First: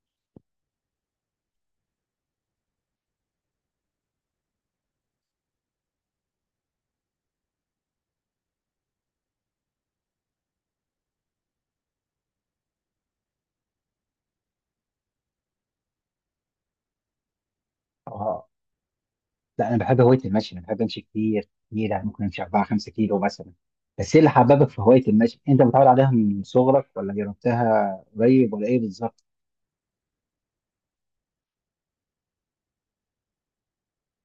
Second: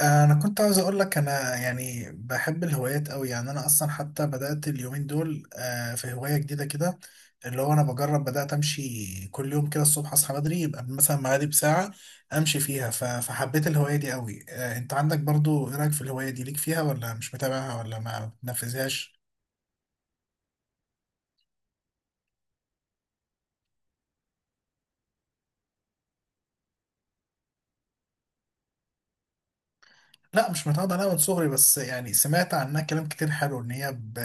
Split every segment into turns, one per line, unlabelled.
انا كنت عاوز اقول لك، انا يعني بحب الهوايات قوي. يعني انا اصلا حتى بدات اليومين دول في هوايه جديده كده، اللي هو انا بجرب بدات امشي كل يوم. كده الصبح اصحى بدري يبقى مثلا معادي بساعه امشي فيها. فحبيت الهوايه دي قوي. انت عندك برضو، ايه رايك في الهوايه دي؟ ليك فيها ولا مش متابعها ولا ما
اه،
بتنفذهاش؟
لا انا بحب هوايه المشي. انا بحب امشي كتير كتير، يعني ممكن امشي 4 5 كيلو مثلا. بس ايه اللي حببك في هوايه المشي؟ انت متعود عليها من صغرك ولا جربتها قريب ولا ايه بالظبط؟
لا، مش متعود عليها من صغري، بس يعني سمعت عنها كلام كتير حلو. ان هي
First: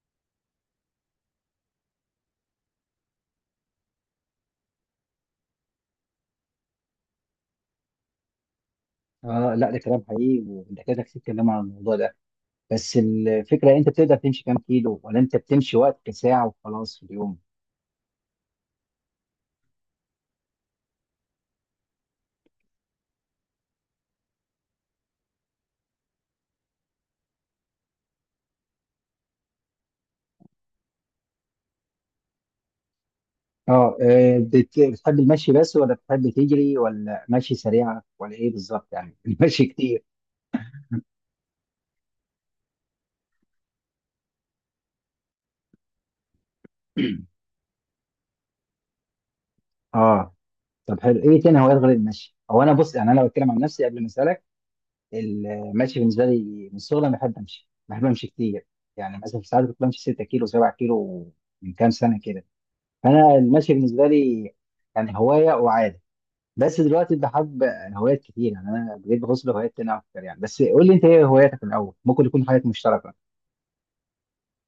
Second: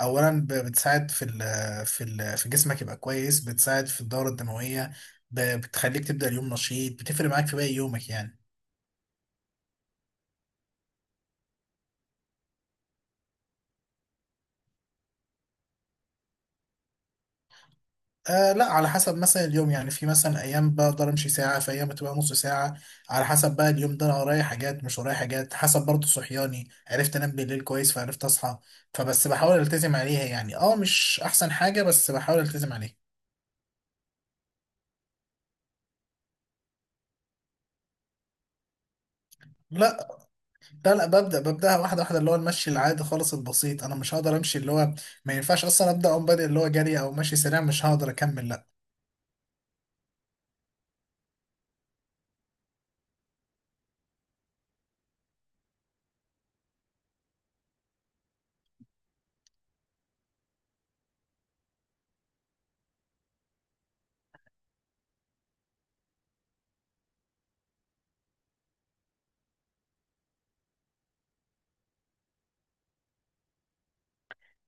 اولا بتساعد في في جسمك يبقى كويس، بتساعد في الدورة الدموية. بتخليك تبدأ اليوم نشيط، بتفرق معاك في باقي يومك يعني.
اه، لا ده كلام حقيقي والدكاتره كتير اتكلموا عن الموضوع ده. بس الفكره، انت بتقدر تمشي كام كيلو ولا انت بتمشي وقت ساعه وخلاص في اليوم؟
آه لا، على حسب. مثلا اليوم يعني، في مثلا ايام بقدر امشي ساعة، في ايام بتبقى نص ساعة. على حسب بقى اليوم ده، انا ورايا حاجات مش ورايا حاجات، حسب برضه صحياني، عرفت انام بالليل كويس فعرفت اصحى. فبس بحاول التزم عليها يعني. اه مش احسن حاجة، بس بحاول التزم عليها.
اه، بتحب المشي بس ولا بتحب تجري ولا مشي سريعه ولا ايه بالظبط يعني المشي كتير.
لا. لا لا، ببدأها واحدة واحدة، اللي هو المشي العادي خالص البسيط. أنا مش هقدر أمشي اللي هو، ما ينفعش أصلا أبدأ أقوم بادئ اللي هو جري أو مشي سريع، مش هقدر أكمل. لا.
اه، طب حلو. ايه تاني هوايات غير المشي؟ هو انا بص، يعني انا بتكلم عن نفسي قبل ما اسالك. المشي بالنسبه لي من الصغر، انا بحب امشي، بحب امشي كتير. يعني مثلا في ساعات كنت بمشي 6 كيلو 7 كيلو من كام سنه كده. فانا المشي بالنسبه لي يعني هوايه وعاده. بس دلوقتي بحب هوايات كتير، يعني انا بقيت بغوص بهوايات تانية اكتر يعني. بس قول لي انت ايه هواياتك الاول، ممكن يكون حاجات مشتركه.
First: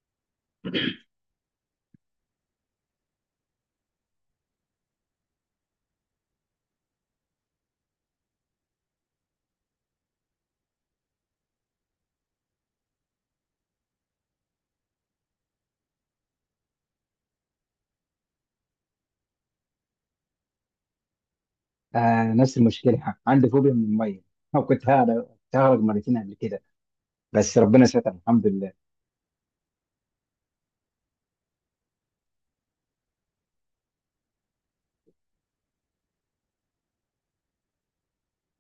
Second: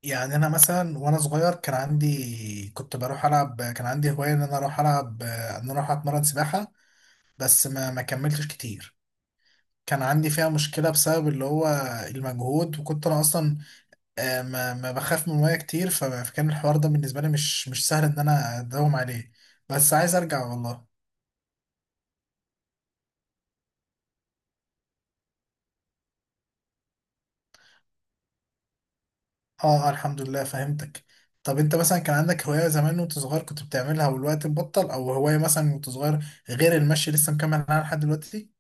يعني أنا مثلا وأنا صغير كان عندي، كنت بروح ألعب، كان عندي هواية إن أنا أروح ألعب، إن أنا أروح أتمرن سباحة، بس ما كملتش كتير. كان عندي فيها مشكلة بسبب اللي هو المجهود، وكنت أنا أصلا ما بخاف من المية كتير، فكان الحوار ده بالنسبة لي مش سهل إن أنا أداوم عليه. بس عايز أرجع والله.
آه، نفس المشكله، عندي فوبيا من الميه. كنت هغرق، كنت هغرق مرتين قبل كده، بس ربنا ستر الحمد لله.
اه. الحمد لله فهمتك. طب انت مثلا كان عندك هواية زمان وانت صغير كنت بتعملها والوقت بطل، او هواية مثلا وانت صغير غير المشي لسه مكمل معاها لحد دلوقتي؟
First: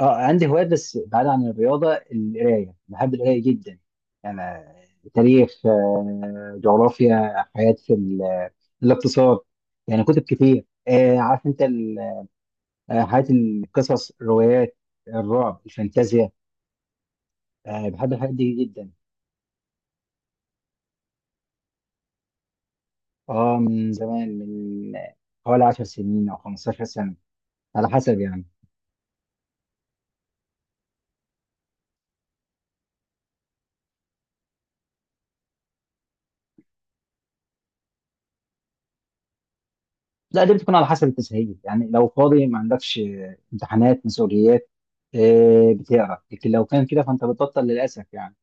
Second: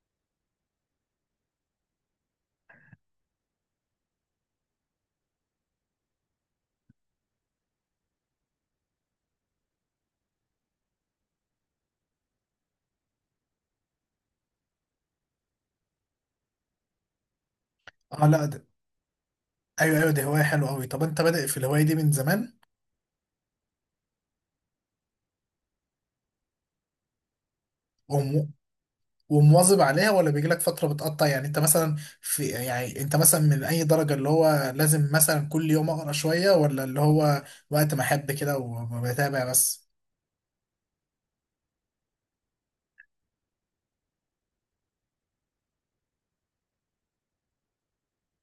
اه، عندي هوايات بس بعيد عن الرياضة. القراية، بحب القراية جدا. أنا تاريخ، جغرافيا، حياة في الاقتصاد. يعني كتب كتير، عارف أنت حياة، القصص، الروايات، الرعب، الفانتازيا، بحب
اه
الحاجات
لا
دي
ده.
جدا.
ايوه ايوه، دي هواية حلوة قوي. طب انت بادئ في الهواية دي من زمان
اه، من زمان، من حوالي 10 سنين أو 15 سنة، على حسب يعني.
وم- ومواظب عليها، ولا بيجيلك فترة بتقطع يعني؟ انت مثلا في، يعني انت مثلا من اي درجة؟ اللي هو لازم مثلا كل يوم اقرا شوية، ولا اللي هو وقت ما احب كده وبتابع بس؟
لا، دي بتكون على حسب التسهيل. يعني لو فاضي ما عندكش امتحانات، مسؤوليات، بتقرا. لكن لو كان كده فانت بتبطل للاسف يعني.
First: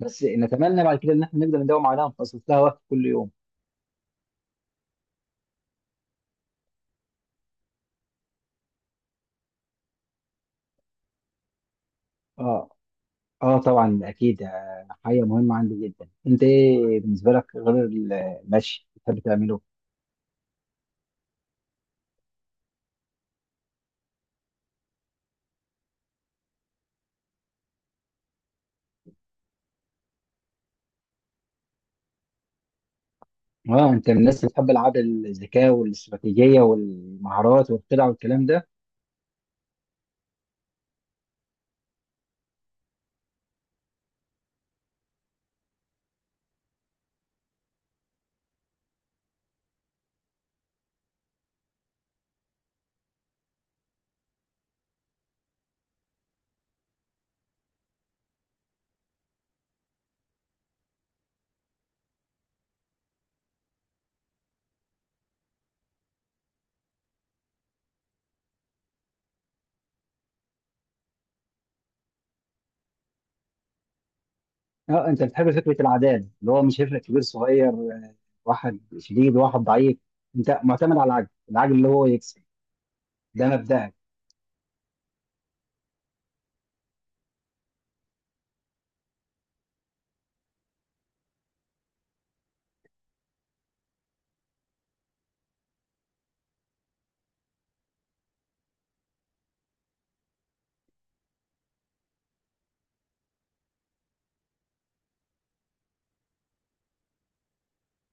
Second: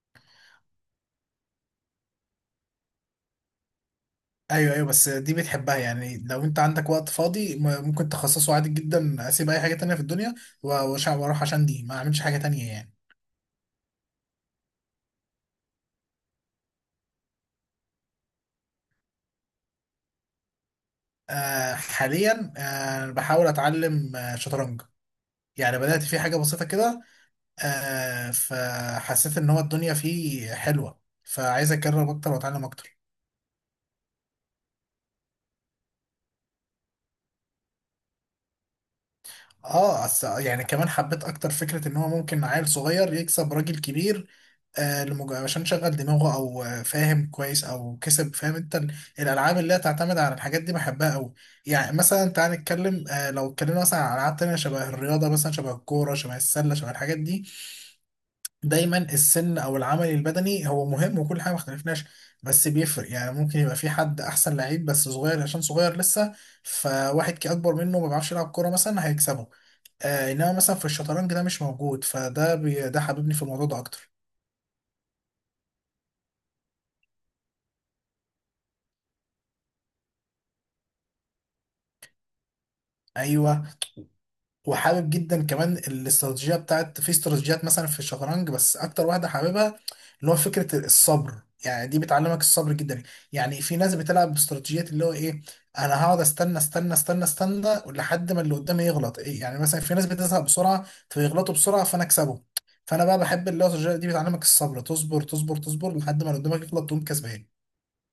بس نتمنى بعد كده ان احنا نقدر نداوم عليها ونخصص لها وقت كل يوم.
ايوه ايوه. بس دي بتحبها يعني، لو انت عندك وقت فاضي ممكن تخصصه عادي جدا، اسيب اي حاجه تانية في الدنيا واروح، عشان دي ما اعملش حاجه
اه.
تانية يعني.
اه، طبعا اكيد، حاجه مهمه عندي جدا. انت ايه بالنسبه لك غير المشي بتحب تعمله؟
حاليا بحاول اتعلم شطرنج. يعني بدات في حاجه بسيطه كده. فحسيت ان هو الدنيا فيه حلوه، فعايز اجرب اكتر واتعلم اكتر.
اه، انت من الناس اللي بتحب العاب الذكاء والاستراتيجيه والمهارات والخدع والكلام ده؟
اه. يعني كمان حبيت اكتر فكره ان هو ممكن عيل صغير يكسب راجل كبير، عشان شغل دماغه، او فاهم كويس، او كسب. فاهم انت الالعاب اللي هي تعتمد على الحاجات دي بحبها قوي. يعني مثلا تعال نتكلم، لو اتكلمنا مثلا عن العاب تانية شبه الرياضه، مثلا شبه الكوره شبه السله شبه الحاجات دي، دايما السن او العمل البدني هو مهم وكل حاجه، ما اختلفناش. بس بيفرق يعني، ممكن يبقى في حد احسن لعيب بس صغير، عشان صغير لسه، فواحد كي اكبر منه ما بيعرفش يلعب كوره مثلا هيكسبه. انما مثلا في الشطرنج ده مش موجود، ده حببني في الموضوع ده اكتر.
اه، انت بتحب فكره العداد اللي هو مش هيفرق كبير صغير، واحد شديد واحد ضعيف. انت معتمد على العجل، العجل اللي هو يكسب. ده
ايوه.
مبدأك.
وحابب جدا كمان الاستراتيجيه بتاعت، في استراتيجيات مثلا في الشطرنج، بس اكتر واحده حاببها اللي هو فكره الصبر. يعني دي بتعلمك الصبر جدا. يعني في ناس بتلعب باستراتيجيات اللي هو ايه؟ انا هقعد استنى استنى استنى استنى لحد ما اللي قدامي يغلط. إيه يعني؟ مثلا في ناس بتزهق بسرعه فيغلطوا بسرعه، فانا اكسبه. فانا بقى بحب اللي هو الاستراتيجيه دي، بتعلمك الصبر، تصبر تصبر تصبر لحد ما اللي قدامك يغلط، تقوم كسبان.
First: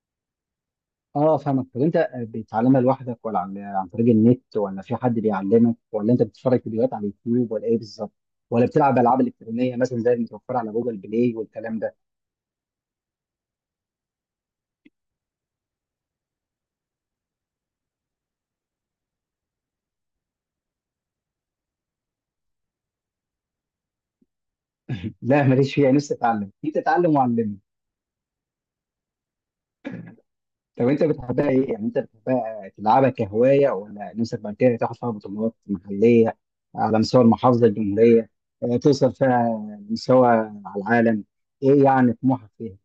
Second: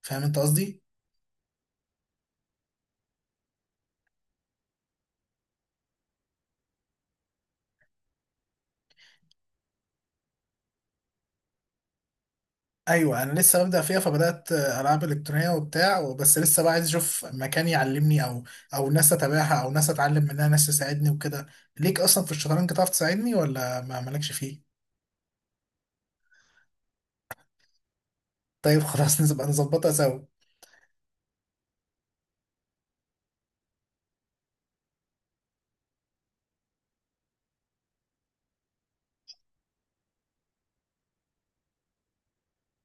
فاهم انت قصدي؟
اه، فاهمك. طب انت بتتعلمها لوحدك ولا عن طريق النت ولا في حد بيعلمك ولا انت بتتفرج فيديوهات على اليوتيوب ولا ايه بالظبط؟ ولا بتلعب العاب الكترونيه مثلا زي المتوفره على جوجل بلاي والكلام ده؟
ايوه، انا لسه ببدا فيها. فبدات العاب الكترونيه وبتاع، بس لسه بقى عايز اشوف مكان يعلمني، او او ناس اتابعها، او ناس اتعلم منها، ناس تساعدني وكده. ليك اصلا في الشطرنج، تعرف تساعدني، ولا ما مالكش فيه؟
لا ماليش فيها، نفسي اتعلم. انت اتعلم وعلمني.
طيب خلاص، نبقى نظبطها سوا.
طب انت بتحبها ايه؟ يعني انت بتحبها تلعبها كهوايه ولا نفسك بعد كده تاخد فيها بطولات محليه على مستوى المحافظه، الجمهوريه، توصل فيها لمستوى على العالم؟ ايه يعني طموحك فيها؟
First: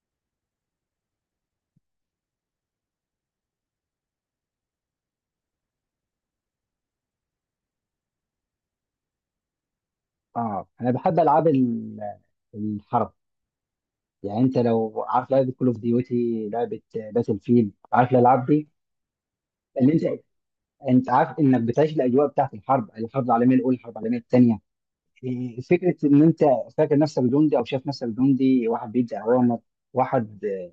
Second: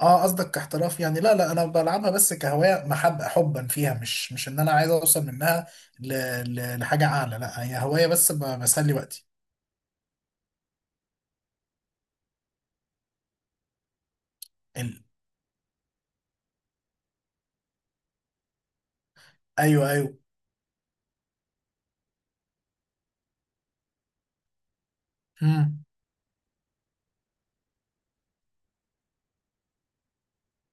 اه، قصدك كاحتراف يعني؟ لا لا، انا بلعبها بس كهوايه، محب حبا فيها، مش ان انا عايز اوصل منها ل... لحاجه اعلى. لا، هي هوايه بس بسلي وقتي.
اه، انا بحب العاب الحرب. يعني انت
ال...
لو عارف لعبه كول اوف ديوتي، لعبه باتل فيلد، عارف الالعاب دي
ايوه
اللي
ايوه.
انت، انت عارف انك بتعيش الاجواء بتاعت الحرب، الحرب العالميه الاولى، الحرب العالميه الثانيه. إيه،
مم.
فكره ان انت فاكر نفسك جندي، او شايف نفسك جندي، واحد بيدي اوامر، واحد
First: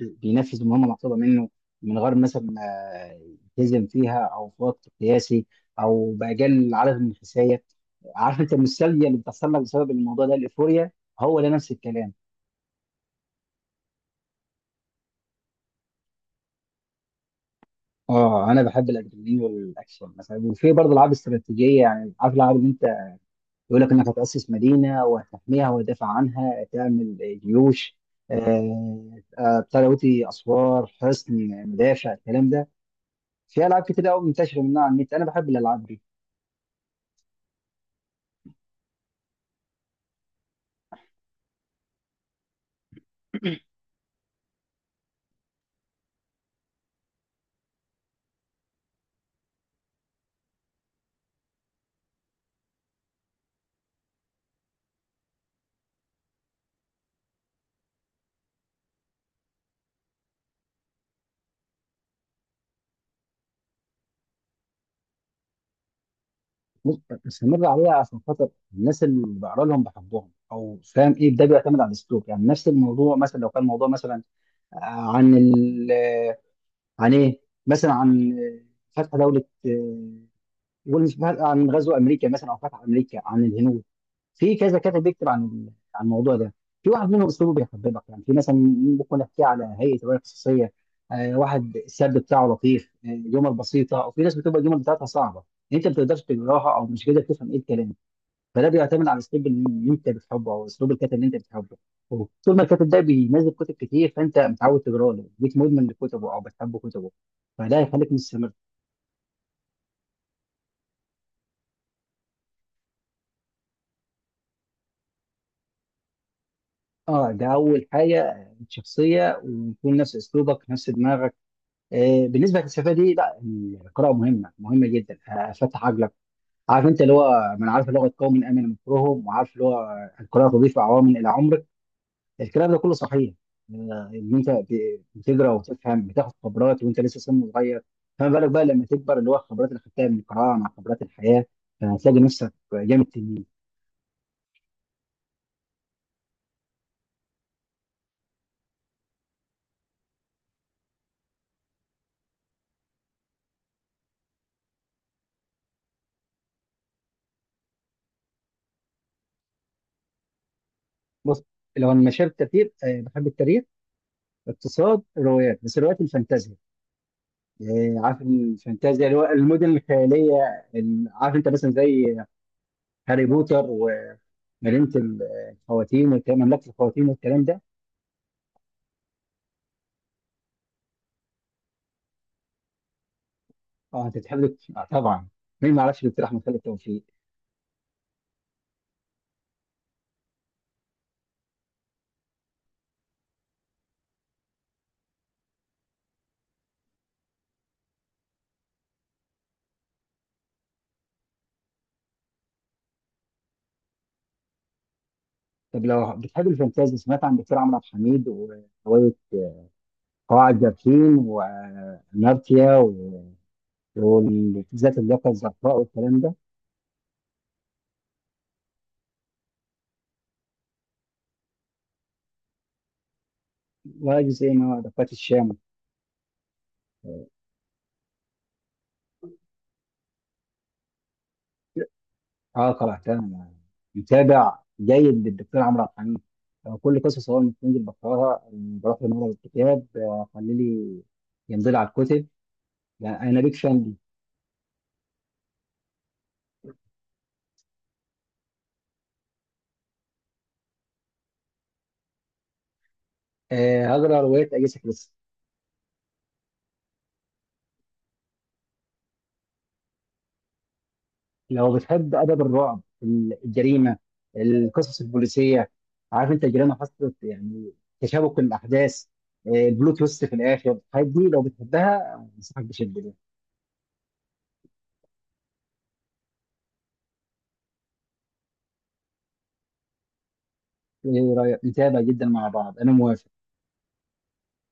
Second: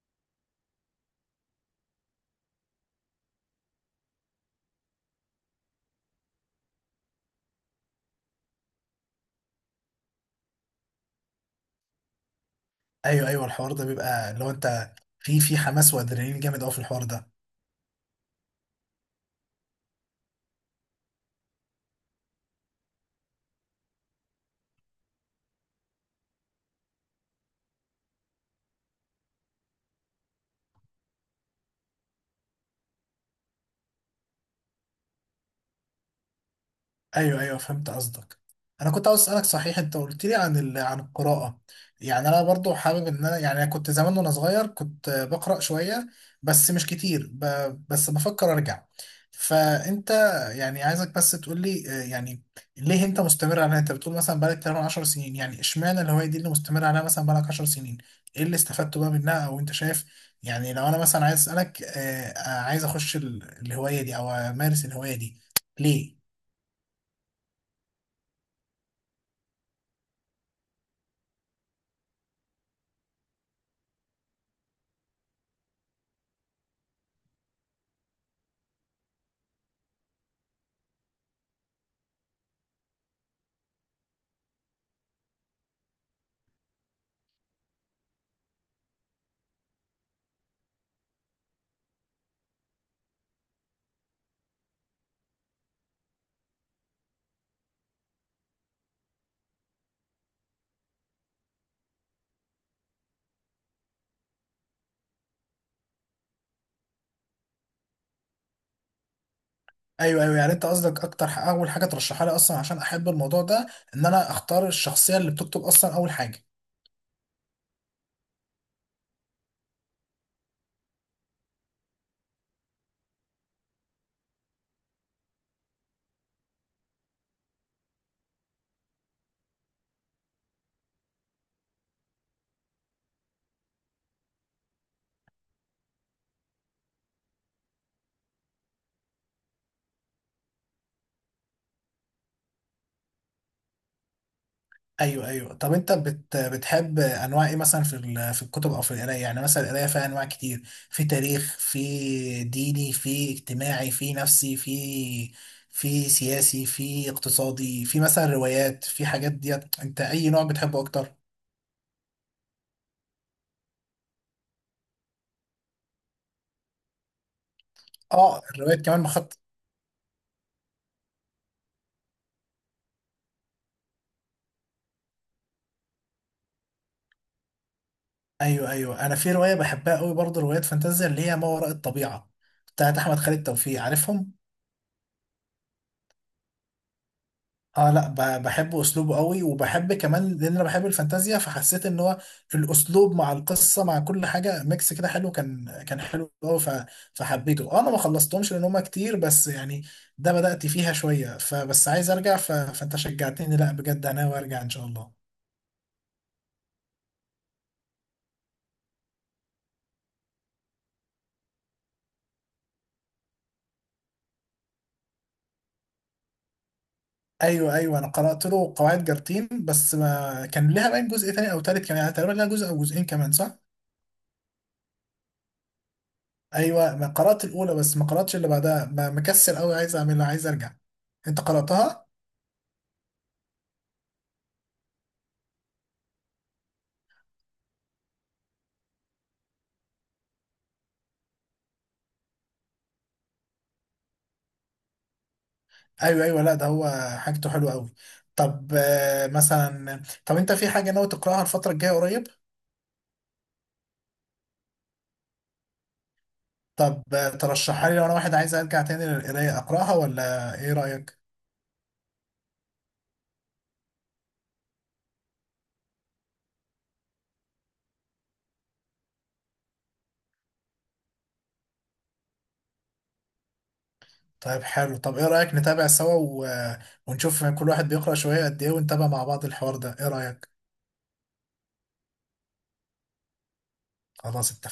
بينفذ مهمه مطلوبه منه من غير مثلا ما يلتزم فيها، او في وقت قياسي، او باجل عدد من الحسايه. عارف انت المثاليه اللي بتحصل لك بسبب الموضوع ده، الايفوريا، هو ده نفس الكلام.
ايوه ايوه، الحوار ده بيبقى اللي هو انت في حماس وادرينالين جامد قوي في الحوار ده.
اه، انا بحب الادرينالين والاكشن مثلا، وفي برضه العاب استراتيجيه. يعني عارف الالعاب اللي انت يقول لك انك هتأسس مدينة وهتحميها وتدافع عنها، تعمل جيوش، بتاع دوتي، اسوار، حصن، مدافع، الكلام ده. في العاب كتير قوي منتشره منها على النت، انا بحب الالعاب دي.
ايوه ايوه، فهمت قصدك. انا كنت عاوز اسالك صحيح، انت قلت لي عن القراءه. يعني انا برضو حابب ان انا، يعني أنا كنت زمان وانا صغير كنت بقرا شويه بس مش كتير، بس بفكر ارجع. فانت، يعني عايزك بس تقول لي، يعني ليه انت مستمر عليها؟ انت بتقول مثلا بقالك تقريبا 10 سنين، يعني اشمعنى الهوايه دي اللي مستمر عليها مثلا بقالك 10 سنين؟ ايه اللي استفدته بقى منها؟ او انت شايف يعني، لو انا مثلا عايز اسالك، عايز اخش الهوايه دي او امارس الهوايه دي، ليه؟
بص، مستمر عليها عشان خاطر الناس اللي بقرا لهم بحبهم، او فاهم ايه. ده بيعتمد على الاسلوب. يعني نفس الموضوع مثلا، لو كان موضوع مثلا عن ال عن ايه، مثلا عن فتح دولة، قول، مش عن غزو امريكا مثلا، او فتح امريكا عن الهنود. في كذا كاتب بيكتب عن عن الموضوع ده، في واحد منهم اسلوبه بيحببك. يعني في مثلا ممكن احكي على هيئه روايه قصصيه، واحد السرد بتاعه لطيف، جمل بسيطه، وفي ناس بتبقى الجمل بتاعتها صعبه، انت ما بتقدرش تقراها او مش قادر تفهم ايه الكلام. فده بيعتمد على الاسلوب اللي انت بتحبه، او اسلوب الكاتب اللي انت بتحبه. طول ما الكاتب ده بينزل كتب كتير فانت متعود تقرا له، بقيت مدمن لكتبه او بتحب كتبه، فده هيخليك مستمر.
ايوه ايوه، يعني انت قصدك اكتر، اول حاجه ترشحها لي اصلا عشان احب الموضوع ده، ان انا اختار الشخصيه اللي بتكتب، اصلا اول حاجه.
اه، ده اول حاجه، الشخصيه، ويكون نفس اسلوبك نفس دماغك. بالنسبه للفلسفه دي، لا، القراءه مهمه، مهمه جدا، فتح عقلك. عارف انت اللي هو من عارف لغه قوم امن مكرهم، وعارف اللي هو القراءه تضيف عوامل الى عمرك، الكلام ده كله صحيح. ان انت بتقرا وتفهم، بتاخد خبرات وانت لسه سن صغير. فما بالك بقى لما تكبر، اللي هو الخبرات اللي خدتها من القراءه مع خبرات الحياه، فهتلاقي نفسك جامد تنين.
ايوه ايوه. طب انت بتحب انواع ايه مثلا في الكتب او في القرايه؟ يعني مثلا القرايه فيها انواع كتير، في تاريخ، في ديني، في اجتماعي، في نفسي، في سياسي، في اقتصادي، في مثلا روايات، في حاجات ديت. انت اي نوع بتحبه اكتر؟
بص، لو انا مشاهد كتير، بحب التاريخ، اقتصاد، روايات، بس روايات الفانتازيا. إيه، عارف
اه، الروايات
الفانتازيا،
كمان.
اللي هو المدن الخياليه، عارف انت مثلا زي هاري بوتر، ومدينه ال- الخواتيم والكلام، مملكه الخواتيم والكلام ده.
ايوه ايوه، انا في روايه بحبها قوي برضه، روايات فانتازيا اللي هي ما وراء الطبيعه بتاعت احمد خالد توفيق،
اه، انت
عارفهم؟
بتحب طبعا، مين ما يعرفش الاقتراح من خالد توفيق.
اه لا، بحب اسلوبه قوي، وبحب كمان لان انا بحب الفانتازيا، فحسيت ان هو الاسلوب مع القصه مع كل حاجه ميكس كده حلو، كان حلو قوي فحبيته. انا ما خلصتهمش لان هما كتير بس يعني، ده بدأت فيها شويه، فبس عايز ارجع فانت شجعتني. لا بجد انا وارجع ان شاء الله.
طب لو بتحب الفانتازيا، سمعت عن دكتور عمرو عبد الحميد وروايه قواعد جارحين، واناركيا، والذات، اللياقه الزرقاء، والكلام ده،
ايوه ايوه، انا قرات له قواعد جارتين، بس ما كان لها باين جزء تاني او تالت كمان، يعني تقريبا لها جزء او جزئين كمان صح؟
وجزء ما دقات الشام؟
ايوه، ما قرات الاولى بس ما قراتش اللي بعدها، ما مكسل قوي، عايز اعملها عايز ارجع. انت قراتها؟
اه، قراتها. متابع جيد للدكتور عمرو عبد الحميد. كل قصص هو بتنزل بقراها، بروح لمعرض الكتاب، خلي لي ينزل على الكتب. يعني انا بيك فان دي.
ايوه ايوه. لا ده هو حاجته حلوه قوي. طب مثلا، طب انت في حاجه ناوي تقراها الفتره الجايه قريب؟
هقرا روايات اجاثا كريستي.
طب ترشحها لي؟ لو انا واحد عايز ارجع تاني للقرايه اقراها، ولا ايه رايك؟
لو بتحب ادب الرعب، الجريمه، القصص البوليسيه، عارف انت الجريمه حصلت يعني، تشابك الاحداث، بلوت تويست في الاخر، الحاجات دي لو بتحبها انصحك بشده بيها.
طيب حلو. طب ايه رايك نتابع سوا و... آه، ونشوف كل واحد بيقرا شويه قد ايه، ونتابع مع بعض الحوار ده، ايه رايك؟
ايه رايك؟ نتابع جدا مع بعض، انا موافق.
خلاص، اتفقنا.